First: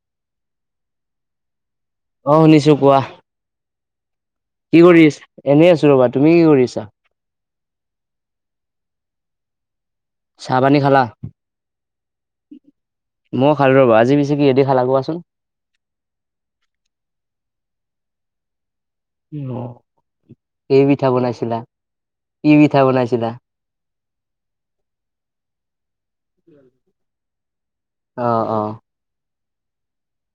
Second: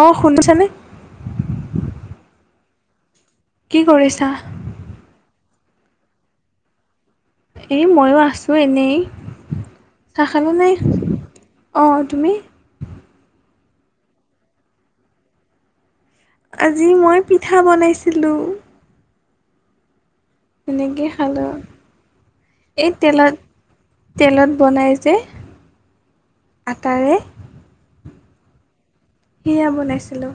অ', শুনিছানে? অ', শুনিছো কোৱা। কি কৰিছা? কি কৰি আছা এনেই আছো ৰ'বা, তুমি কি কৰিছা? এই মইও আছোঁ এনেই। খালা চাহ নে পানী খালা, অ তুমি মই খালো ৰ'বা আজি পিছে কিহেদি খালা কোৱাচোন? আজি মই পিঠা বনাইছিলোঁ। [unintelligible] তেনেকে পিঠা খালোঁ। বনাইছিলা কি পিঠা এই বনাইছিলা তেলত, তেলত বনাই যে আটাৰে। অ', অ'। সেইয়া বনাইছিলো।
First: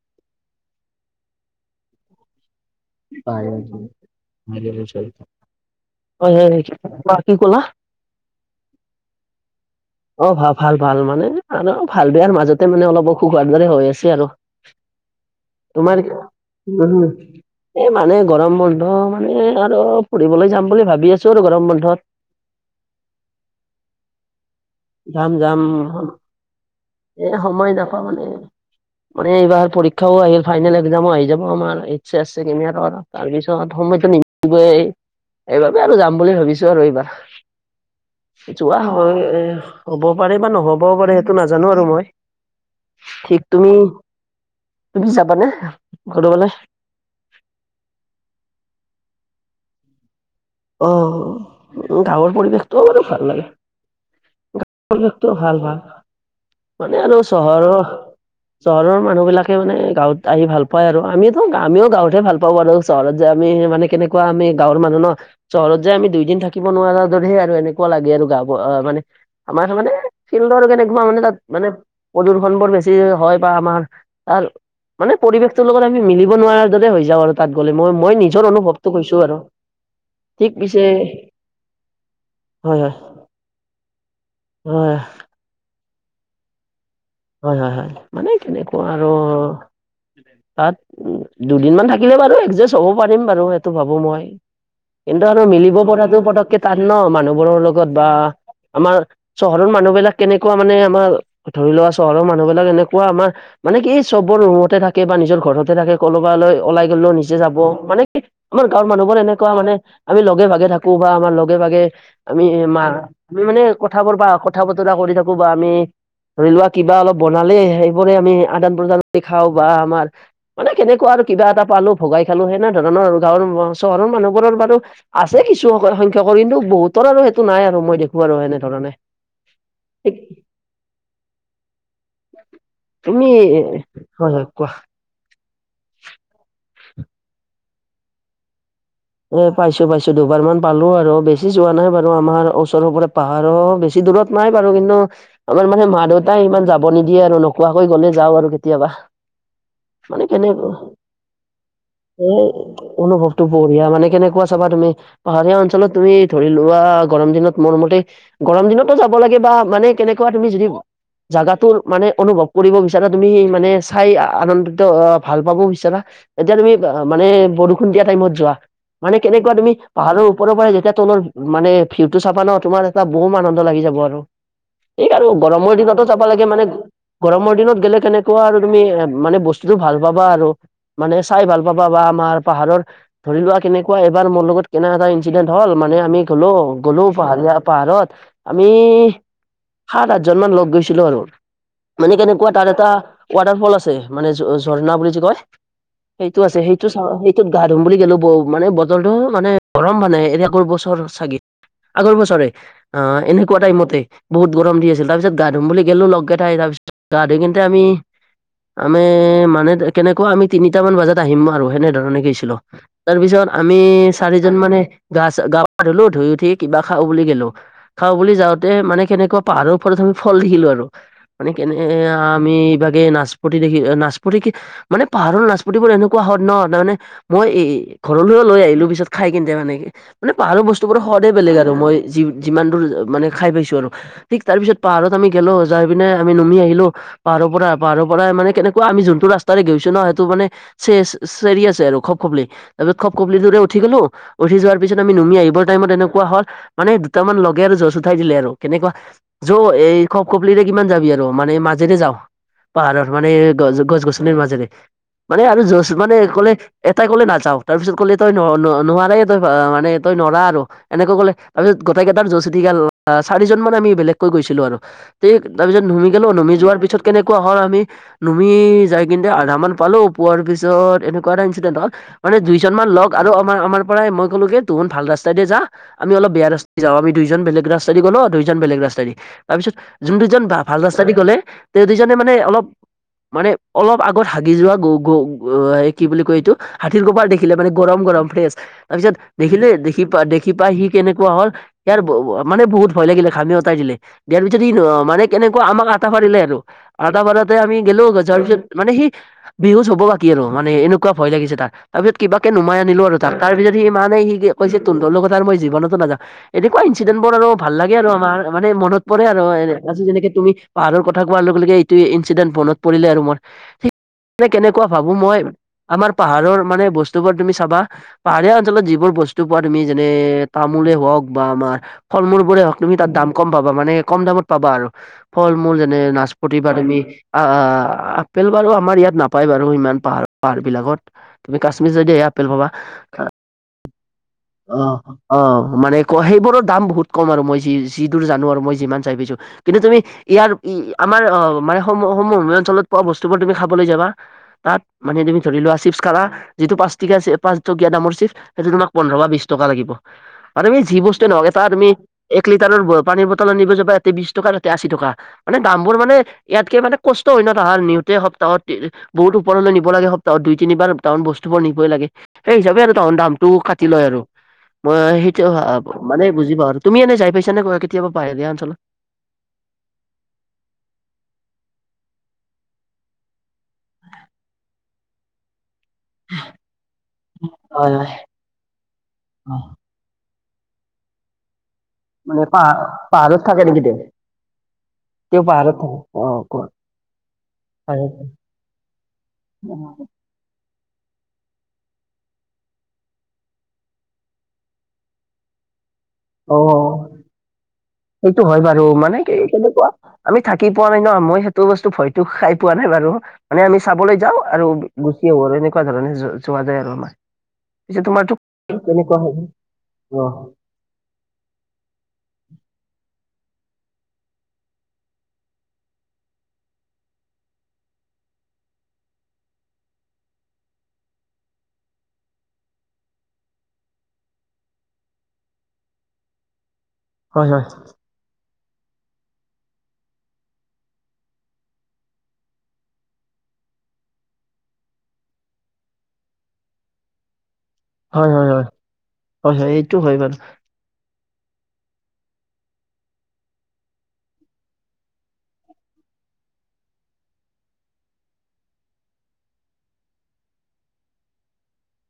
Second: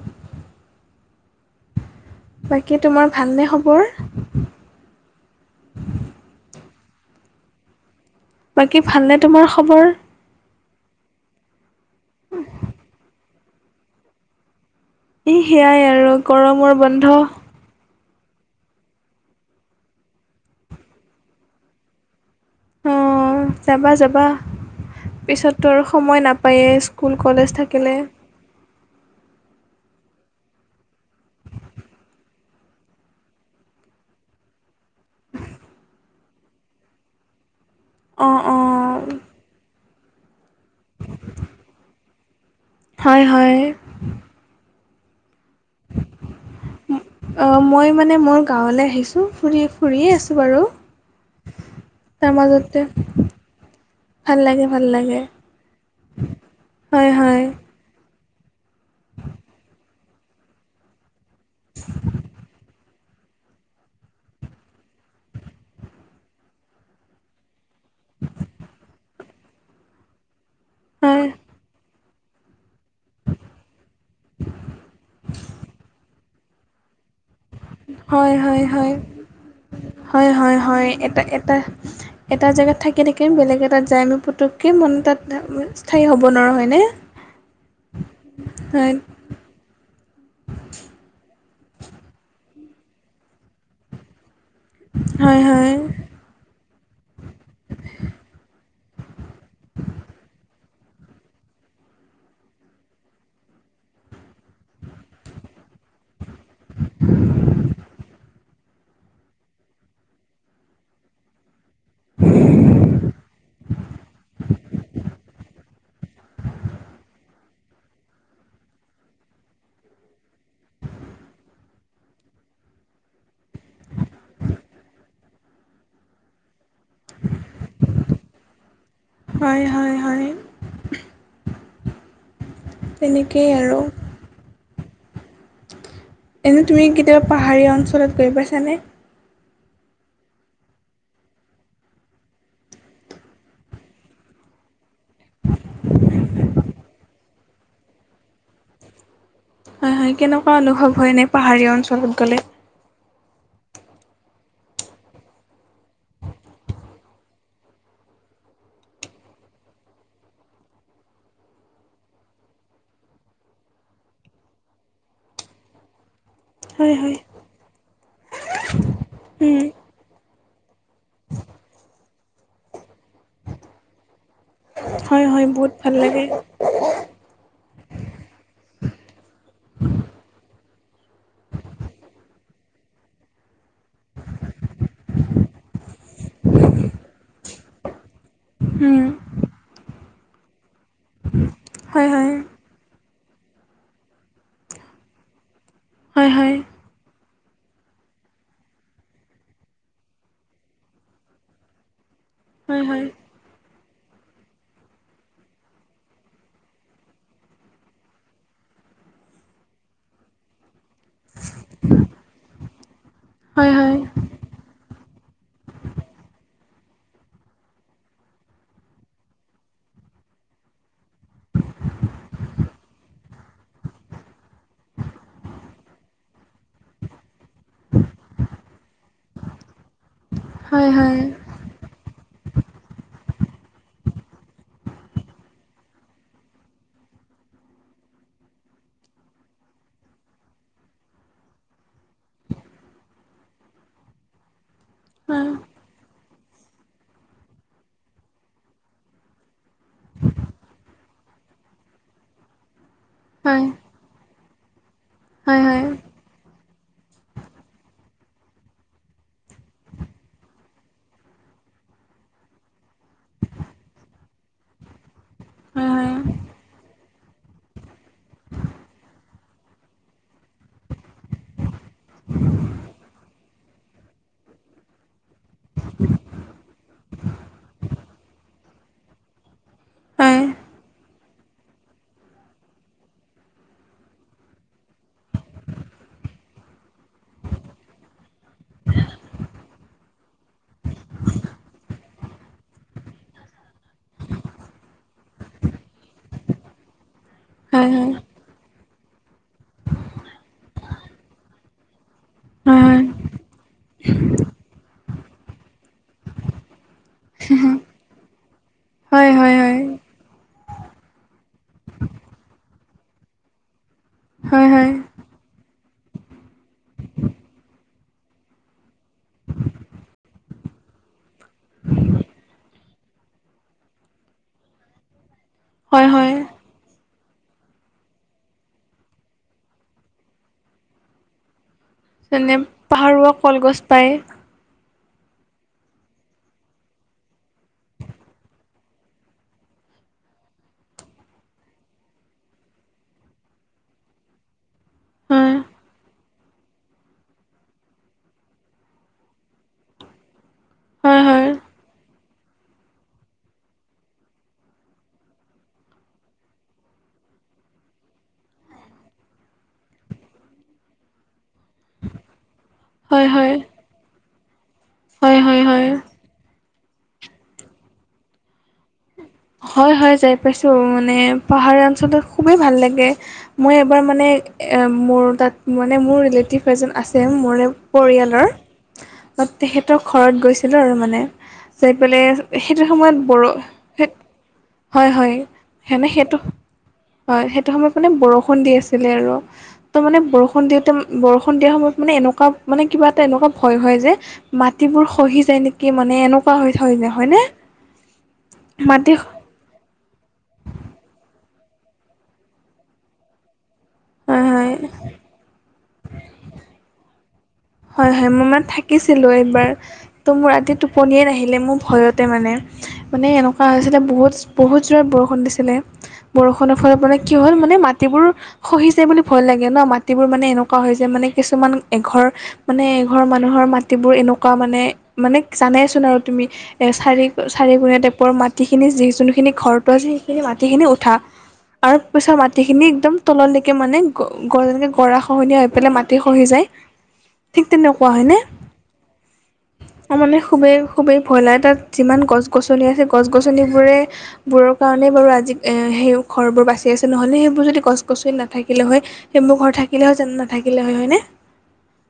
বাকী তোমাৰ? ভালনে খবৰ [unintelligible] কি ক'লা? বাকি ভালনে তোমাৰ খবৰ? অ ভাল, ভাল মানে আৰু ভাল বেয়াৰ মাজতে মানে অলপ অসুখ হোৱাৰ দৰে হৈ আছে আৰু। এই সেয়াই আৰু গৰমৰ তোমাৰ--উম। বন্ধ এই মানে গৰম বন্ধ মানে আৰু ফুৰিবলৈ যাম বুলি ভাবি আছো আৰু গৰম বন্ধত। অ, যাবা, যাবা যাম যাম পিছতটো আৰু সময় নাপায়েই স্কু এ, সময় নাপাও মানে মানে এইবাৰ পৰীক্ষাও আহিল ফাইনেল একজামো আহি যাব আমাৰ এইচ এচ চেকেণ্ড ইয়েৰৰ তাৰপিছত সময়টো নিমিলিবই সেইবাবে আৰু যাম বুলি ভাবিছো আৰু এইবাৰ। অ অ যোৱা হয় এ হ'ব পাৰে বা নহ'বও পাৰে সেইটো নাজা জানো বাৰু মই হয় ঠিক হয় তুমি তুমি যাবানে ক'ৰবালে? অ, মই মানে মোৰ গাঁৱলে আহিছো ফুৰি, ফুৰিয়ে আছো বাৰু। অ, তাৰ গাঁৱৰ মাজতে পৰিৱেশটো বাৰু ভাল লাগে। ভাল লাগে ভাল গাঁৱৰ লাগে পৰিৱেশটো ভাল ভাল মানে হয় আৰু হয় চহৰৰ চহৰৰ মানুহবিলাকে মানে গাঁৱত আহি ভাল পায় আৰু আমিটো আমিও গাঁৱতহে ভালপাওঁ আৰু। চহৰত যাই আমি মানে কেনেকুৱা আমি গাঁৱৰ মানুহ ন চহৰত যাই আমি দুইদিন থাকিব নোৱাৰাৰ দৰেহে আৰু এনেকুৱা লাগে আৰু গা মানে আমাৰ এইটো মানে ফিল্ডৰ কেনেকুৱা মানে হয় তাত মানে প্ৰদূষণবোৰ বেছি হয় বা আমাৰ তাৰ মানে পৰিৱেশটোৰ লগত আমি মিলিব নোৱাৰাৰ দৰে হৈ যাওঁ আৰু তাত গ'লে মই মই হয় নিজৰ হয় হয় অনুভৱটো কৈছো আৰু। হয় ঠিক হয় পিছে হয় এটা এটা এটা জেগাত হয় হয় থাকি থাকি বেলেগ এটাত যায় এনেও পুতুককে মন হয় তাত [unintelligible] স্থায়ী হ'ব নোৱাৰো হয়নে? হয় হয় হয় মানে কেনেকুৱা হয় আৰু তাত উম দুদিন মান থাকিলে বাৰু এডজাষ্ট হ'ব পাৰিম বাৰু সেইটো ভাবো মই কিন্তু হয় আৰু মিলিব হয় পৰাটো পতককে তাত ন মানুহ বোৰৰ লগত বা আমাৰ চহৰৰ মানুহবিলাক কেনেকুৱা মানে আমাৰ ধৰি লোৱা চহৰৰ মানুহবিলাক এনেকুৱা আমাৰ মানে কি এই চববোৰ ৰুমতে থাকে বা নিজৰ ঘৰতে থাকে, ক'ৰবালৈ ওলাই গ'লেও নিজে যাব মানে কি আমাৰ গাঁৱৰ মানুহবোৰ এনেকুৱা মানে আমি লগে-ভাগে থাকো বা আমাৰ লগে-ভাগে আমি আমাৰ আমি মানে কথাবোৰ বা কথা-বতৰা কৰি থাকো বা আমি ধৰি লোৱা কিবা অলপ বনালে সেইবোৰে আমি আদান-প্ৰদান কৰি খাওঁ বা আমাৰ মানে কেনেকুৱা আৰু কিবা এটা পালো ভগাই খালো সেনে ধৰণৰ আৰু গাঁৱৰ চহৰৰ মানুহবোৰৰ বাৰু আছে কিছু সংখ্যকৰ কিন্তু বহুত তৰ আৰু সেইটো নাই আৰু মই দেখো আৰু এনেধৰণে। হয় হয় এই হয় তুমি তেনেকেই আৰু হয় হয় কোৱা। এনে তুমি কেতিয়াবা পাহাৰীয়া অঞ্চলত গৈ পাইছানে? এ পাইছো পাইছো দুবাৰমান পালো আৰু বেছি যোৱা নাই বাৰু আমাৰ ওচৰৰ পৰা পাহাৰো বেছি দূৰত নাই বাৰু কিন্তু আমাৰ মানে মা-দেউতাই ইমান যাব নিদিয়ে আৰু নোকোৱাকৈ গ'লে যাওঁ আৰু কেতিয়াবা। হয় হয় মানে কেনো কেনেকুৱা অনুভৱ হয় এনে পাহাৰীয়া অঞ্চলত গ'লে এই অনুভৱটো বহুত ধুনীয়া মানে কেনেকুৱা চাবা তুমি পাহাৰীয়া অঞ্চলত তুমি ধৰি লোৱা গৰম দিনত মোৰ মতে গৰম দিনতো যাব লাগে বা মানে কেনেকুৱা তুমি যদি জাগাটোৰ মানে অনুভৱ কৰিব বিচাৰা তুমি সেই মানে চাই আনন্দিত ভাল পাব বিচাৰা তেতিয়া তুমি হয় হয় মানে বৰষুণ দিয়া টাইমত যোৱা। মানে কেনেকুৱা উম তুমি পাহাৰৰ ওপৰৰ পৰাই যেতিয়া তলৰ মানে ভিওটো চাবা ন তোমাৰ এটা বম আনন্দ লাগি যাব আৰু, ঠিক হয় আৰু হয় বহুত গৰমৰ ভাল দিনতো যাব লাগে মানে গৰমৰ দিনত গে'লে কেনেকুৱা আৰু তুমি এ মানে বস্তুটো ভাল পাবা আৰু। মানে চাই ভাল পাবা বা আমাৰ পাহাৰৰ ধৰি লোৱা কেনেকুৱা এবাৰ মোৰ লগত কেনে এটা ইনঞ্চিদেণ্ট হল মানে আমি গ'লো গ'লো পাহাৰীয়া পাহাৰত আমি উম। সাত, আঠজন মান লো'গ গৈছিলো আৰু হয় মানে হয় কেনেকুৱা তাৰ এটা ৱাটাৰ ফল আছে মানে ঝৰ্ণা বুলি কয় হয় সেইটো হয় আছে সেইটো চা সেইটোত গা ধুম বুলি গো মানে বদলটোো মানে গৰম মানে এ আগৰ বছৰ চাগে আগৰ বছৰে হয় অ' এনেকুৱাটাই মতে বহুত গৰম দি আছিল তাৰপিছ গা ধুম বুলি গলো লগে লগে তাৰপিছত গা ধুওঁ কিন্ততে আমি আমে মানে কেনেকুৱা আমি তিনিটা মান বজাত আহিম আৰু সেনেধৰণে কিছিলো তাৰ পিছত হয় আমি, হয় চাৰিজন মানে গা গা পা ধুলো ধুই উঠি কিবা খা বুলি গলো খাওঁ বুলি যাওঁতে মানে কেনেকুৱা পাহাৰৰওপৰত আমি ফল দেখিলো আৰু, মানে কেনে আমি এইবাগে নাচপতি দেখি নাচপতি কি মানে পাহাৰৰ নচপতিবোৰ এনেকুৱা হ ন তাৰমানে মই এ ঘৰলৈও লৈ আহিলো পিছত খাই কিন্তে, মানে মানে পাহাৰৰ বস্তু হয় বোৰৰ হয় সদে বেলেগ আৰু মই যিমান দূৰ মানে খাই পাইছো আৰু ঠিক তাৰ পিছত পাহাৰত আমি গলো যাই পিনে আমি নামি আহিলো পাহাৰৰ পৰা পাহাৰৰ পৰাই মানে কেনেকুৱা আমি যোনটো ৰা্তাৰে গৈছো ন সেইটো মানে, চ চেৰি আছে আৰু খব খবলেি তাৰ পিছ খব কপলিূৰে উঠি গলো উঠিৱাৰিছ আমি নুম হয় আহিব টাইমত এনেকুৱা হল। মানে দুটামান লগে আৰু জজ উঠাই দিলে আৰু কেনেকুৱা, য এই খপ খপলিৰে কিমান যাবি আৰু মানে মাজেৰে যাওঁ পাহাৰৰ মানে হয় গছ গছনিৰ মাজেৰে মানে হয় হয় আৰু হয় য মানে ক'লে এটাই ক'লে নাযাওঁ, তাৰপিছত ক'লে তই নোৱাৰাৰে তই মানে তই নৰা আৰু এনেকৈ ক'লে তাৰপিছত গোটেইাৰ জছ চিতিকাল চাৰিজন মান আমি বেলেগকৈ গৈছিলো আৰু তাৰ হয় পিছত হয় নুমি গ'লো নুমি যোৱাৰ পিছত কেনেকুৱা হল আমি নুমি যাই কিন্তু আধামান পালো পোৱাৰ পিছত এনেকুৱা এটা ইনচিডেন্ট হল, মানে দুইজনমান লগ আৰু আমাৰ আমাৰ পৰাই মই ক'লো কে তুহন ভাল ৰাস্তাইতে যা আমি অলপ বেয়া ৰাস্তা যাওঁ আমি দুজন বেলেগ ৰাস্তাদি গ' ন দুইজন বেলেগ ৰাস্তা দি তাৰপিছত যোন দুজন বা হয় ভাল ৰাস্তাইদি গলে তেওঁ দুজনে মানে অলপ মানে অলপ আগত হাগি যোৱা গো গো কি বুলি কয় এইটো হাতীৰ কপাল দেখিলে মানে গৰম গৰম ফ্ৰেছ তাৰ পিছত দেখিলে দেখি পা দেখি পাই সি কেনেকুৱা হল ইয়াৰ মানে বহুত ভয় লাগিলে খামি উতাই দিলে। দিয়াৰ পিছত ই মানে কেনেকুৱা আমাক আটাফাৰিলে আৰু আটা ফাৰাতে আমি হয় হয় হয় হয় গলো যোৱাৰ পিছত মানে সি বিহুত হব বাকী আৰু মানে এনেকুৱা ভয় লাগিছে তাক তাৰপিছত কিবাকে নুমাই আনিলো আৰু তাক তাৰ পিছতিনে সি কৈ তোন তটোৰ কথাাৰ মই জীৱনতো নাযা এনেকুৱা ইনঞ্চিডেণ্ট বোৰ আৰু ভাল লাগে আৰু আমাৰ মানে মনত পৰে আৰু যেনেকে তুমি পাহাৰৰ কোৱাৰ লগে লগে এইটো ইঞ্চিডেণ্ট বনত পৰিলে আৰু মই হয় কেনেকুৱা হয় ভাবো মই আমাৰ পাহাৰৰ মানে বস্তু বোৰ তুমি চাবা পাহাৰীয়া অঞ্চলত যিবোৰ বস্তু পোৱা তুমি যেনে, তামোলে হওক বা আমাৰ ফল মূল বোৰে হওক তুমি তাৰ দাম কম পাবা মানে কম দামত পাবা আৰু ফল মূল যেনে হয় নাচ হয় প্ৰতিবা তুমি আহ আপেল বাৰু আমাৰ ইয়াত নাপায় বাৰু ইমান পাহাৰ পাহাৰ বিলাকত তুমি কাশ্মিৰ যদি আপেল যেনে পাবা পাহাৰৱা কলগছ পায়। অ' অ' মানে সেইবোৰৰ দাম বহুত কম আৰু মই যি যি দোৰ জানো আৰু মই যিমান চাই পাইছো কিন্তু তুমি ইয়াৰ আমাৰ আহ মানে সম সম অঞ্চলত পোৱা বস্তুবোৰ তুমি খাবলৈ যাবা তাত মানে তুমি হয় ধৰি লোৱা চিপছ খা যিটো পাঁচ টকীয়া পাঁচটকীয়া দামৰ চিপছ সেইটো তোমাক ৰবা বিশ টকা লাগিব আৰু তুমি যি হয় বস্তুৱে হয় নহওক এটা তুমি এক লিটাৰৰ পানীৰ বটলত নিব যাবা ইয়াতে বিশ টকা এতে আশী টকা মানে দামবোৰ মানে ইয়াতকে মানে কষ্ট হয় নত নিওঁতে সপ্তাহত, বহুত উপৰলৈ নিবা সপ্তাহ দু তিনিবাৰ তাহান বস্তুবোৰ নিবই লাগে সেই হিচাপে আৰু তাহৰ হয় দামটো হয় কাটি লয় আৰু মই হয় সেইটো হয় হয় মানে বুজি পাওঁ আৰু তুমি এনে যাই পাইছা নে কেতিয়াবা পাহাৰীয়া অঞ্চলত হয়, হয়, যাই পাইছো, মানে পাহাৰীয়া অঞ্চলত খুবেই ভাল লাগে। মই এবাৰ মানে মোৰ তাত মানে মোৰ ৰিলেটিভ এজন আছে মোৰে হয় হয় পৰিয়ালৰ হয় তেখেত ৰ ঘৰত গৈছিলোঁ আৰু মানে, যায় পেলাই মানে পাহাৰ সেইটো সময়ত পাহাৰত বৰ থাকে নেকি তেওঁ? সেই হয় হয়, তেওঁ পাহাৰত থাকে। সেনে অ সেইটো কোৱা। হয়, সেইটো সময়ত মানে বৰষুণ দি আছিলে আৰু ত' মানে বৰষুণ দিওঁতে বৰষুণ দিয়া সময়ত মানে এনেকুৱা মানে কিবা এটা এনেকুৱা ভয় হয় যে মাটিবোৰ সহি যায় নেকি, মানে অ এনেকুৱা হৈ থৈ যায় হয়নে? সেইটো হয় বাৰু, মাটি মানে কি কেনেকুৱা আমি থাকি পোৱা নাই ন' মই সেইটো বস্তু ভয়তো খাই পোৱা নাই বাৰু, মানে আমি চাবলৈ যাওঁ হয় আৰু হয় গুচি আহোঁ আৰু এনেকুৱা ধৰণে য যোৱা যায় আৰু আমৰ। হয়, হয় মই মানে থাকিছিলো হয়? একবাৰ অ ত' মোৰ ৰাতি টোপনিয়ে নাহিলে মোৰ ভয়তে মানে। মানে এনেকুৱা হৈছিলে বহুত বহুত জোৰত বৰষুণ দিছিলে। বৰষুণৰ ফলত মানে কি হ'ল মানে মাটিবোৰ সহি যায় বুলি ভয় লাগে ন' মাটিবোৰ মানে এনেকুৱা হয় যে মানে কিছুমান এঘৰ মানে এঘৰৰ মানুহৰ মাটিবোৰ এনেকুৱা মানে, মানে জানেচোন আৰু তুমি। চাৰি হয় হয় চাৰিকুণীয়া টাইপৰ মাটিখিনি যি যোনখিনি ঘৰটো আছে সেইখিনি মাটিখিনি উঠা। তাৰপিছৰ মাটিখিনি একদম তললৈকে মানে গ যেনেকে গৰা খহনীয়া হৈ পেলাই মাটি খহি যায়। ঠিক তেনেকুৱা হয় হয়নে? হয় হয় হয় হয় এইটো হয় ত' বাৰু মানে খুবেই খুবেই ভয় লাগে। তাত যিমান গছ গছনি আছে গছ গছনিবোৰে বোৰৰ কাৰণেই বাৰু আজি সেই ঘৰবোৰ বাচি আছে নহ'লে সেইবোৰ যদি গছ গছনি নাথাকিলে হয়। সেইবোৰ ঘৰ থাকিলে হয় জানো নাথাকিলে হয় হয় নে?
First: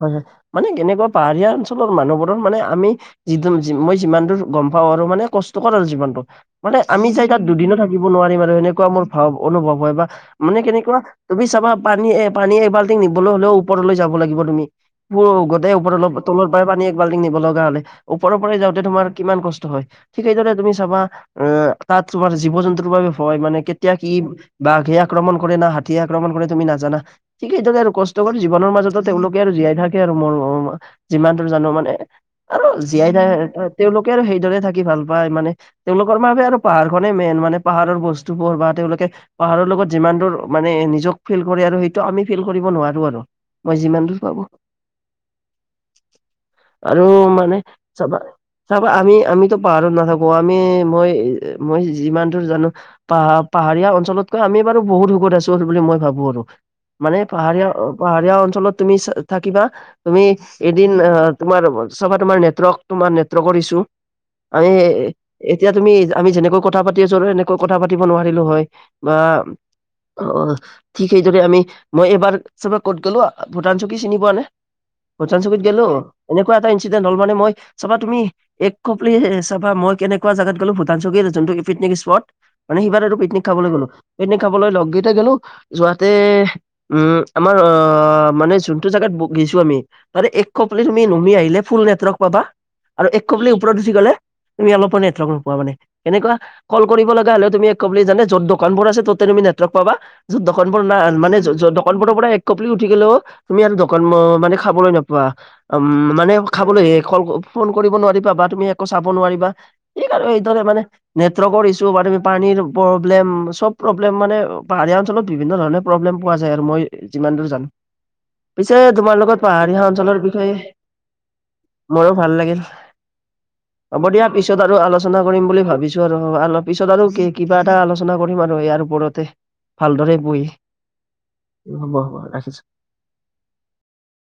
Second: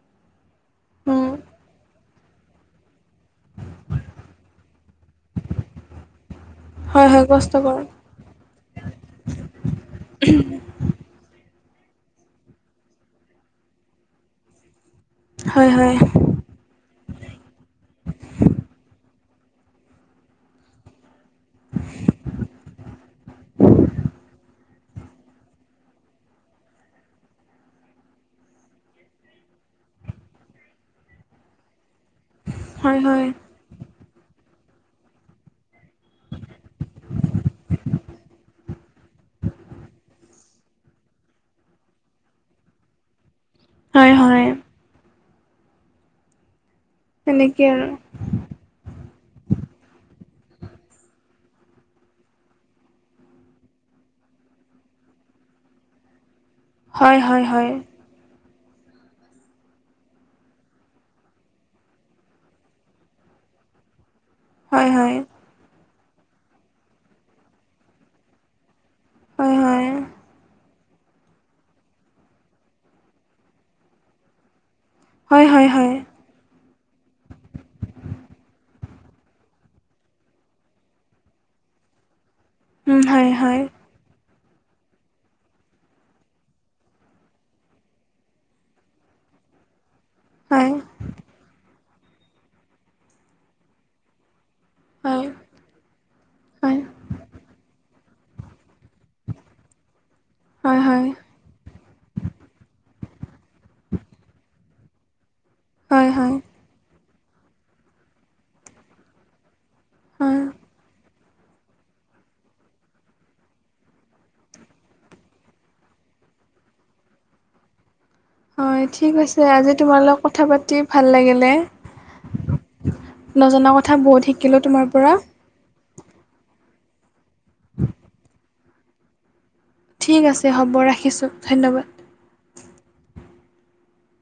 হয়, হয়, মানে কেনেকুৱা পাহাৰীয়া অঞ্চলৰ মানুহবোৰ মানে আমি যি মই যিমান দূৰ গম পাওঁ আৰু মানে কষ্টকৰ আৰু জিৱনটো। মানে আমি হয় হয় যাই তাত দুদিনো কষ্টকৰ থাকিব নোৱাৰিম আৰু সেনেকুৱা মোৰ ভাৱ অনুভৱ হয় বা মানে কেনেকুৱা তুমি চাবা পানী এ পানী এবাল্টিং নিবলৈ হলেও ওপৰলৈ যাব লাগিব তুমি। হয় গোটেই ওপৰ হয় তলৰ পৰাই পানী এক বাল্টি নিব লগা হলে ওপৰৰ পৰাই যাওঁতে তোমাৰ কিমান কষ্ট হয়। ঠিক সেইদৰে তুমি চাবা, আহ তাত তোমাৰ জীৱ জন্তুৰ বাবে ভয় মানে কেতিয়া কি বাঘে আক্ৰমণ কৰে, না হাতীয়ে আক্ৰমণ কৰে তুমি নাজানা ঠিকেই সেইদৰে আৰু কষ্টকৰ জীৱনৰ মাজতো তেওঁলোক আৰু জীয়াই থাকে আৰু মোৰ যিমান দূৰ জানো মানে আৰু হয় জীয়াই হয় থাক তেওঁলোকে আৰু সেইদৰে থাকি ভাল পায় মানে তেওঁলোকৰ বাবে আৰু পাহাৰখনেই মেইন মানে পাহাৰৰ বস্তুবোৰ বা তেওঁলোকে পাহাৰৰ লগত যিমান দূৰ মানে নিজক ফিল কৰে আৰু সেইটো আমি ফিল কৰিব নোৱাৰো আৰু মই যিমান হয় দূৰ- পাৰো হয় আৰু মানে তেনেকে আৰু চাবা চাবা আমি আমিতো পাহাৰত নাথাকো আমি মই মই যিমান দূৰ জানো পাহ পাহাৰীয়া অঞ্চলতকৈ আমি বাৰু বহুত সুখত আছো বুলি মই ভাবো আৰু। মানে হয় হয় পাহাৰীয়া হয় পাহাৰীয়া অঞ্চলত তুমি থাকিবা। তুমি এদিন তোমাৰ চাবা তোমাৰ নেটৱৰ্ক তোমাৰ নেটৱৰ্কৰ ইছো। আমি হয় হয় এতিয়া তুমি আমি যেনেকৈ কথা পাতি আছো আৰু সনেকৈ কথা পাতিব নোৱাৰিলো হয়। বা হয় হয় অ', ঠিক সেইদৰে আমি মই এবাৰ চাবা ক'ত গলো আ ভূটান চুকী চিনি পোৱা নে? ভূটান হয় চুকীত হয় গলো। হয় এনেকুৱা এটা ইনচিদেন্ত হল মানে মই চাবা তুমি এক কপ চাবা মই কেনেুৱা জাগাত গ'লো ভূটান চকীত যোনটো পিকনিক স্পট। মানে সিবাৰ উম আৰু হয় পিকনিক হয় খাবলৈ গ'লো। পিকনিক খাবলৈ লগকেইটা গ'লো যোৱাতে উম, আমাৰ আহ মানে যোনটো জাগাত ব গৈছোঁ আমি তাৰে এক হয় [unintelligible] তুমি নুমি আহিলে ফুল নেটৱৰ্ক পাবা আৰু এক খপ্লি ওপৰত উঠি গ'লে তুমি অলপো হয় নেটৱৰ্ক নোপোৱা মানে এনেকুৱা হয় হয় কল কৰিব লগা হলে তুমি এক খপলি জানে য'ত দোকানবোৰ আছে ত'ত তুমি নেটৱৰ্ক পাবা য'ত দোকান বোৰ হয় হয় নান য'ত দোকানবোৰ পৰা এক খপলি উঠি গ'লেও তুমি আৰু দোকান মানে খাবলৈ নাপোৱা। উম, হয় মানে খাবলৈ ফোন কৰিব নোৱাৰিবা বা তুমি একো চাব নোৱাৰিবা ঠিক আৰু হয় সেইদৰে মানে নেটৱৰ্কৰ ইছু হ'ব পাৰে, তুমি পানীৰ প্ৰব্লেম চব প্ৰব্লেম মানে পাহাৰীয়া অঞ্চলত বিভিন্ন ধৰণে প্ৰব্লেম পোৱা যায় আৰু মই যিমান দূৰ জানো। পিছে হয় ঠিক তোমাৰ আছে লগত আজি পাহাৰীয়া তোমাৰ অঞ্চলৰ লগত কথা বিষয়ে, পাতি ভাল লাগিলে মোৰো ভাল লাগিল। নজনা কথা হ'ব বহুত দিয়া শিকিলোঁ পিছত আৰু তোমাৰ পৰা আলোচনা কৰিম বুলি ভাবিছোঁ। আৰু পিছত আৰু কিবা এটা আলোচনা কৰিম আৰু ইয়াৰ ওপৰতে। ভালদৰে ঠিক বহি, আছে হ'ব ৰাখিছোঁ ধন্যবাদ হ'ব হ'ব ৰাখিছোঁ।